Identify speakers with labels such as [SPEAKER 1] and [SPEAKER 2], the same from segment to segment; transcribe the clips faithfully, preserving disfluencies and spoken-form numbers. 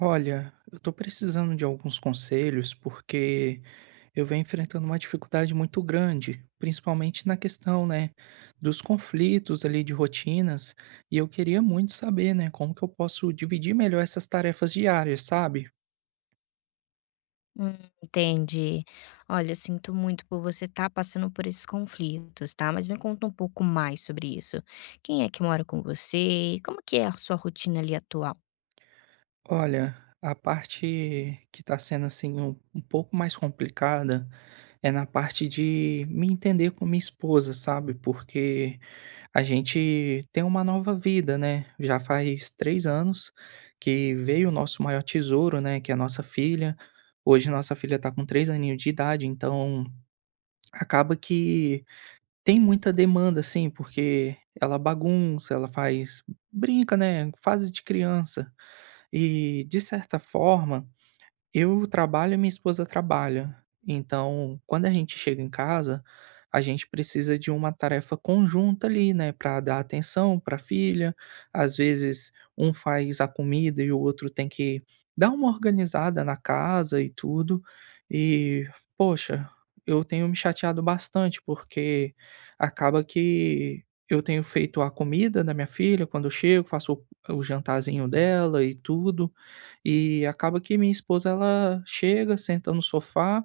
[SPEAKER 1] Olha, eu tô precisando de alguns conselhos porque eu venho enfrentando uma dificuldade muito grande, principalmente na questão, né, dos conflitos ali de rotinas, e eu queria muito saber, né, como que eu posso dividir melhor essas tarefas diárias, sabe?
[SPEAKER 2] Hum. Entendi. Olha, eu sinto muito por você estar passando por esses conflitos, tá? Mas me conta um pouco mais sobre isso. Quem é que mora com você? Como que é a sua rotina ali atual?
[SPEAKER 1] Olha, a parte que está sendo assim um, um pouco mais complicada é na parte de me entender com minha esposa, sabe? Porque a gente tem uma nova vida, né? Já faz três anos que veio o nosso maior tesouro, né? Que é a nossa filha. Hoje nossa filha está com três aninhos de idade, então acaba que tem muita demanda assim porque ela bagunça, ela faz brinca, né, fase de criança. E, de certa forma, eu trabalho e minha esposa trabalha. Então, quando a gente chega em casa, a gente precisa de uma tarefa conjunta ali, né, para dar atenção para a filha. Às vezes, um faz a comida e o outro tem que dar uma organizada na casa e tudo. E, poxa, eu tenho me chateado bastante, porque acaba que eu tenho feito a comida da minha filha quando eu chego, faço o o jantarzinho dela e tudo. E acaba que minha esposa ela chega, senta no sofá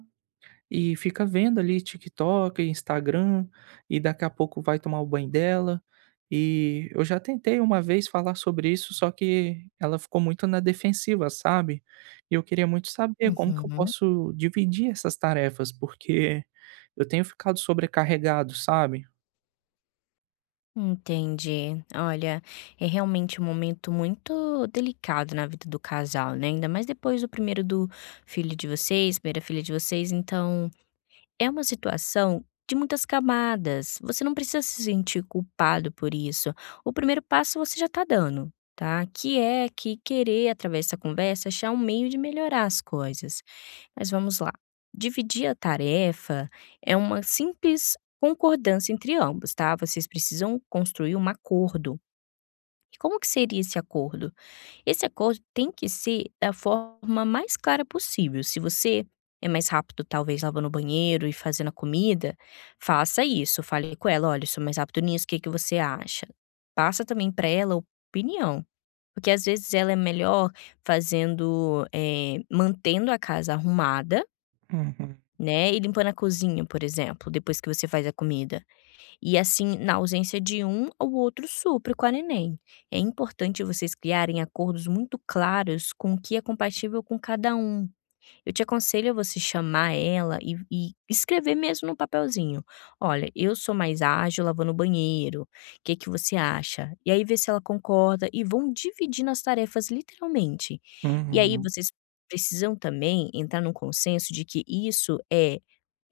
[SPEAKER 1] e fica vendo ali TikTok, Instagram, e daqui a pouco vai tomar o banho dela. E eu já tentei uma vez falar sobre isso, só que ela ficou muito na defensiva, sabe? E eu queria muito saber como que eu
[SPEAKER 2] Uhum.
[SPEAKER 1] posso dividir essas tarefas, porque eu tenho ficado sobrecarregado, sabe?
[SPEAKER 2] Entendi. Olha, é realmente um momento muito delicado na vida do casal, né? Ainda mais depois do primeiro do filho de vocês, primeira filha de vocês, então é uma situação de muitas camadas. Você não precisa se sentir culpado por isso. O primeiro passo você já está dando, tá? Que é que querer, através dessa conversa, achar um meio de melhorar as coisas. Mas vamos lá. Dividir a tarefa é uma simples concordância entre ambos, tá? Vocês precisam construir um acordo. E como que seria esse acordo? Esse acordo tem que ser da forma mais clara possível. Se você é mais rápido, talvez, lavando o banheiro e fazendo a comida, faça isso. Fale com ela: olha, eu sou mais rápido nisso, o que, que você acha? Passa também para ela a opinião. Porque às vezes ela é melhor fazendo, eh, mantendo a casa arrumada,
[SPEAKER 1] Uhum,
[SPEAKER 2] né? E limpando a cozinha, por exemplo, depois que você faz a comida. E assim, na ausência de um, o outro supre com a neném. É importante vocês criarem acordos muito claros com o que é compatível com cada um. Eu te aconselho a você chamar ela e, e escrever mesmo no papelzinho. Olha, eu sou mais ágil lavando o banheiro. O que que você acha? E aí ver se ela concorda e vão dividindo as tarefas literalmente. E aí
[SPEAKER 1] uhum,
[SPEAKER 2] vocês precisam também entrar num consenso de que isso é: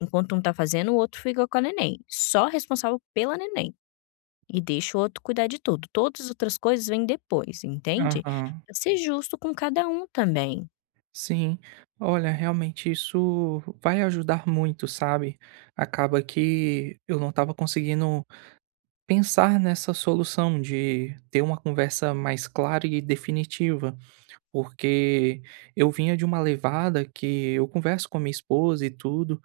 [SPEAKER 2] enquanto um tá fazendo, o outro fica com a neném, só responsável pela neném, e deixa o outro cuidar de tudo. Todas as outras coisas vêm depois, entende?
[SPEAKER 1] aham.
[SPEAKER 2] Pra ser justo com cada um também.
[SPEAKER 1] Sim, olha, realmente isso vai ajudar muito, sabe? Acaba que eu não estava conseguindo pensar nessa solução de ter uma conversa mais clara e definitiva, porque eu vinha de uma levada que eu converso com a minha esposa e tudo,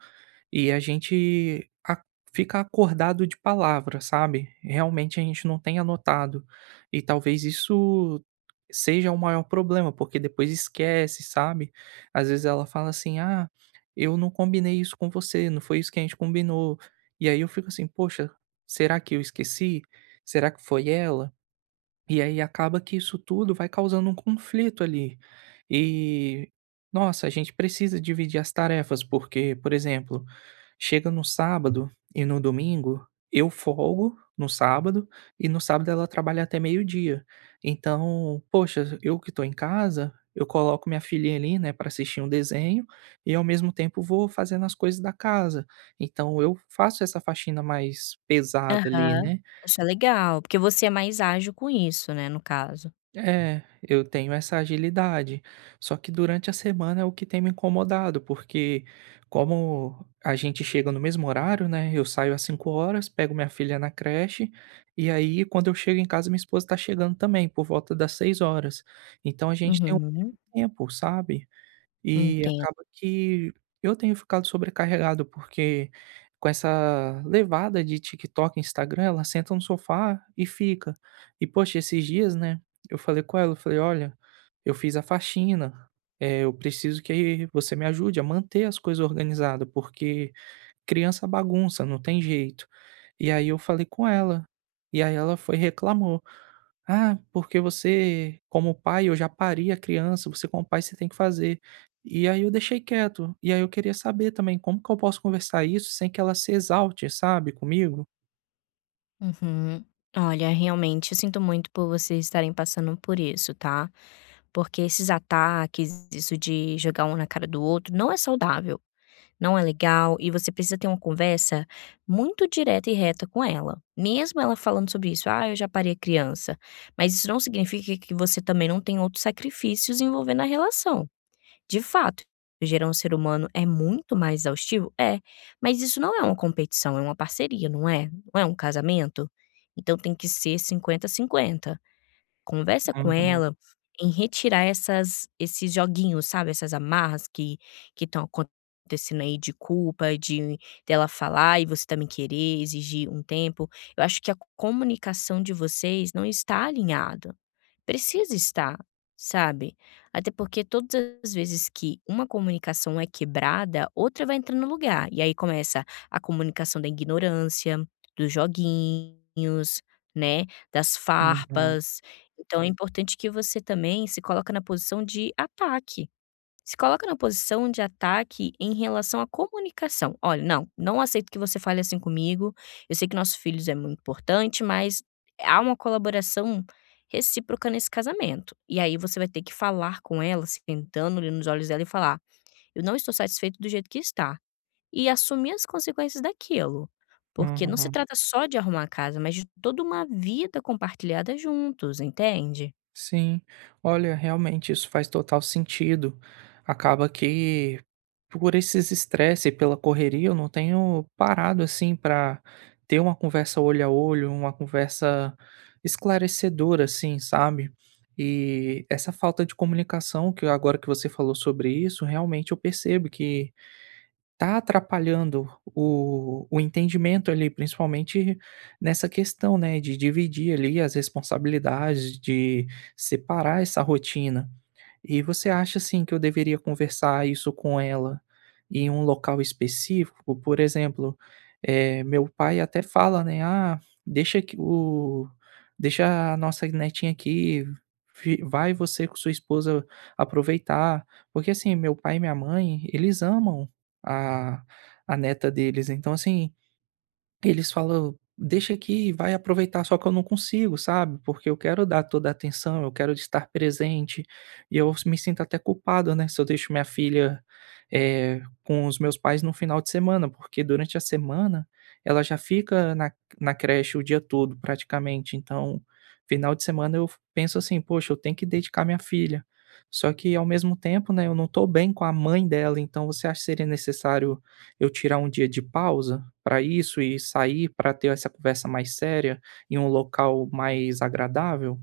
[SPEAKER 1] e a gente a fica acordado de palavra, sabe. Realmente a gente não tem anotado. E talvez isso seja o maior problema, porque depois esquece, sabe. Às vezes ela fala assim: "Ah, eu não combinei isso com você, não foi isso que a gente combinou". E aí eu fico assim: "Poxa, será que eu esqueci? Será que foi ela?" E aí acaba que isso tudo vai causando um conflito ali. E, nossa, a gente precisa dividir as tarefas, porque, por exemplo, chega no sábado e no domingo, eu folgo no sábado e no sábado ela trabalha até meio-dia. Então, poxa, eu que tô em casa, eu coloco minha filhinha ali, né, para assistir um desenho e ao mesmo tempo vou fazendo as coisas da casa. Então eu faço essa faxina mais pesada ali,
[SPEAKER 2] Aham.
[SPEAKER 1] né?
[SPEAKER 2] Isso é legal, porque você é mais ágil com isso, né, no caso.
[SPEAKER 1] É, eu tenho essa agilidade. Só que durante a semana é o que tem me incomodado, porque como a gente chega no mesmo horário, né? Eu saio às cinco horas, pego minha filha na creche, e aí quando eu chego em casa, minha esposa tá chegando também, por volta das seis horas. Então a gente tem um
[SPEAKER 2] Uhum,
[SPEAKER 1] tempo, sabe? E
[SPEAKER 2] entendo.
[SPEAKER 1] acaba que eu tenho ficado sobrecarregado, porque com essa levada de TikTok e Instagram, ela senta no sofá e fica. E poxa, esses dias, né, eu falei com ela, eu falei: "Olha, eu fiz a faxina, eh, eu preciso que você me ajude a manter as coisas organizadas porque" criança bagunça, não tem jeito. E aí eu falei com ela, e aí ela foi e reclamou: "Ah, porque você como pai eu já pari a criança, você como pai você tem que fazer". E aí eu deixei quieto, e aí eu queria saber também como que eu posso conversar isso sem que ela se exalte, sabe, comigo?
[SPEAKER 2] Uhum. Olha, realmente, eu sinto muito por vocês estarem passando por isso, tá? Porque esses ataques, isso de jogar um na cara do outro, não é saudável. Não é legal e você precisa ter uma conversa muito direta e reta com ela. Mesmo ela falando sobre isso, ah, eu já parei a criança. Mas isso não significa que você também não tem outros sacrifícios envolvendo a relação. De fato, gerar um ser humano é muito mais exaustivo? É. Mas isso não é uma competição, é uma parceria, não é? Não é um casamento? Então tem que ser cinquenta cinquenta. Conversa com
[SPEAKER 1] Uhum,
[SPEAKER 2] ela em retirar essas esses joguinhos, sabe, essas amarras que que estão acontecendo aí, de culpa, de dela falar e você também querer exigir um tempo. Eu acho que a comunicação de vocês não está alinhada, precisa estar, sabe. Até porque todas as vezes que uma comunicação é quebrada, outra vai entrar no lugar. E aí começa a comunicação da ignorância, dos joguinhos, né, das
[SPEAKER 1] uhum,
[SPEAKER 2] farpas. Então é importante que você também se coloca na posição de ataque. Se coloca na posição de ataque em relação à comunicação. "Olha, não, não aceito que você fale assim comigo. Eu sei que nossos filhos é muito importante, mas há uma colaboração recíproca nesse casamento". E aí você vai ter que falar com ela, se tentando ali nos olhos dela, e falar: "Eu não estou satisfeito do jeito que está", e assumir as consequências daquilo. Porque não se
[SPEAKER 1] uhum.
[SPEAKER 2] trata só de arrumar a casa, mas de toda uma vida compartilhada juntos, entende?
[SPEAKER 1] Sim, olha, realmente isso faz total sentido. Acaba que por esses estresse e pela correria, eu não tenho parado assim para ter uma conversa olho a olho, uma conversa esclarecedora, assim, sabe? E essa falta de comunicação, que agora que você falou sobre isso, realmente eu percebo que tá atrapalhando o o entendimento ali, principalmente nessa questão, né, de dividir ali as responsabilidades, de separar essa rotina. E você acha, assim, que eu deveria conversar isso com ela em um local específico? Por exemplo, eh, meu pai até fala, né: "Ah, deixa que o deixa a nossa netinha aqui, fi, vai você com sua esposa aproveitar". Porque, assim, meu pai e minha mãe, eles amam a a neta deles. Então, assim, eles falam: "Deixa aqui, vai aproveitar", só que eu não consigo, sabe, porque eu quero dar toda a atenção, eu quero estar presente, e eu me sinto até culpado, né, se eu deixo minha filha, eh, com os meus pais no final de semana, porque durante a semana ela já fica na na creche o dia todo praticamente, então, final de semana eu penso assim: "Poxa, eu tenho que dedicar minha filha", só que ao mesmo tempo, né, eu não estou bem com a mãe dela, então você acha que seria necessário eu tirar um dia de pausa para isso e sair para ter essa conversa mais séria em um local mais agradável?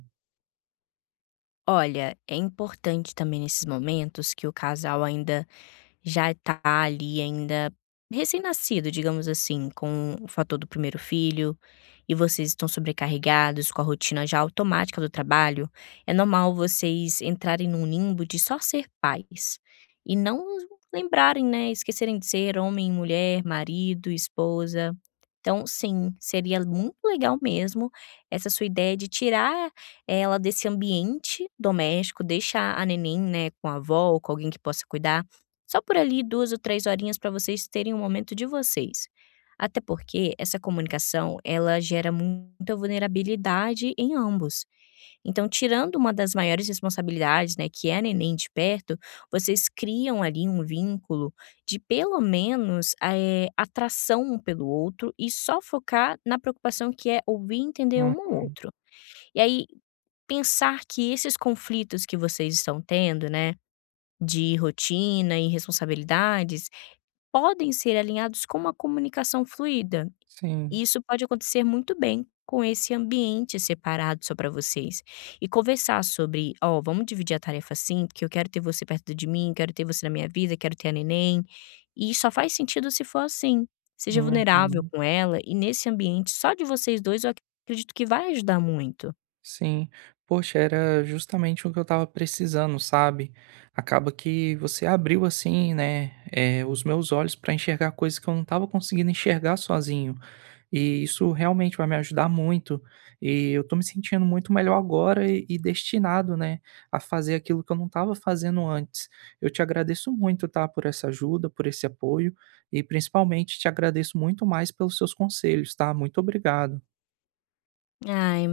[SPEAKER 2] Olha, é importante também nesses momentos que o casal ainda já tá ali ainda recém-nascido, digamos assim, com o fator do primeiro filho, e vocês estão sobrecarregados com a rotina já automática do trabalho, é normal vocês entrarem num limbo de só ser pais e não lembrarem, né, esquecerem de ser homem e mulher, marido, esposa. Então, sim, seria muito legal mesmo essa sua ideia de tirar ela desse ambiente doméstico, deixar a neném, né, com a avó ou com alguém que possa cuidar só por ali duas ou três horinhas, para vocês terem um momento de vocês. Até porque essa comunicação, ela gera muita vulnerabilidade em ambos. Então, tirando uma das maiores responsabilidades, né, que é a neném de perto, vocês criam ali um vínculo de pelo menos, eh, atração um pelo outro, e só focar na preocupação que é ouvir e entender um ao
[SPEAKER 1] Uhum,
[SPEAKER 2] outro. E aí, pensar que esses conflitos que vocês estão tendo, né, de rotina e responsabilidades, podem ser alinhados com uma comunicação fluida. E
[SPEAKER 1] sim,
[SPEAKER 2] isso pode acontecer muito bem com esse ambiente separado só para vocês. E conversar sobre, ó, vamos dividir a tarefa assim, porque eu quero ter você perto de mim, quero ter você na minha vida, quero ter a neném. E só faz sentido se for assim. Seja vulnerável
[SPEAKER 1] uhum,
[SPEAKER 2] com ela, e nesse ambiente só de vocês dois, eu acredito que vai ajudar muito.
[SPEAKER 1] sim. Poxa, era justamente o que eu estava precisando, sabe? Acaba que você abriu assim, né, eh, os meus olhos para enxergar coisas que eu não estava conseguindo enxergar sozinho. E isso realmente vai me ajudar muito. E eu tô me sentindo muito melhor agora e, e destinado, né, a fazer aquilo que eu não estava fazendo antes. Eu te agradeço muito, tá, por essa ajuda, por esse apoio e principalmente te agradeço muito mais pelos seus conselhos, tá? Muito obrigado.
[SPEAKER 2] Ai,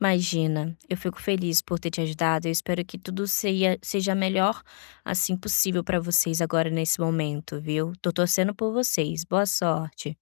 [SPEAKER 2] imagina. Eu fico feliz por ter te ajudado. Eu espero que tudo seia- seja melhor assim possível para vocês agora nesse momento, viu? Tô torcendo por vocês. Boa sorte.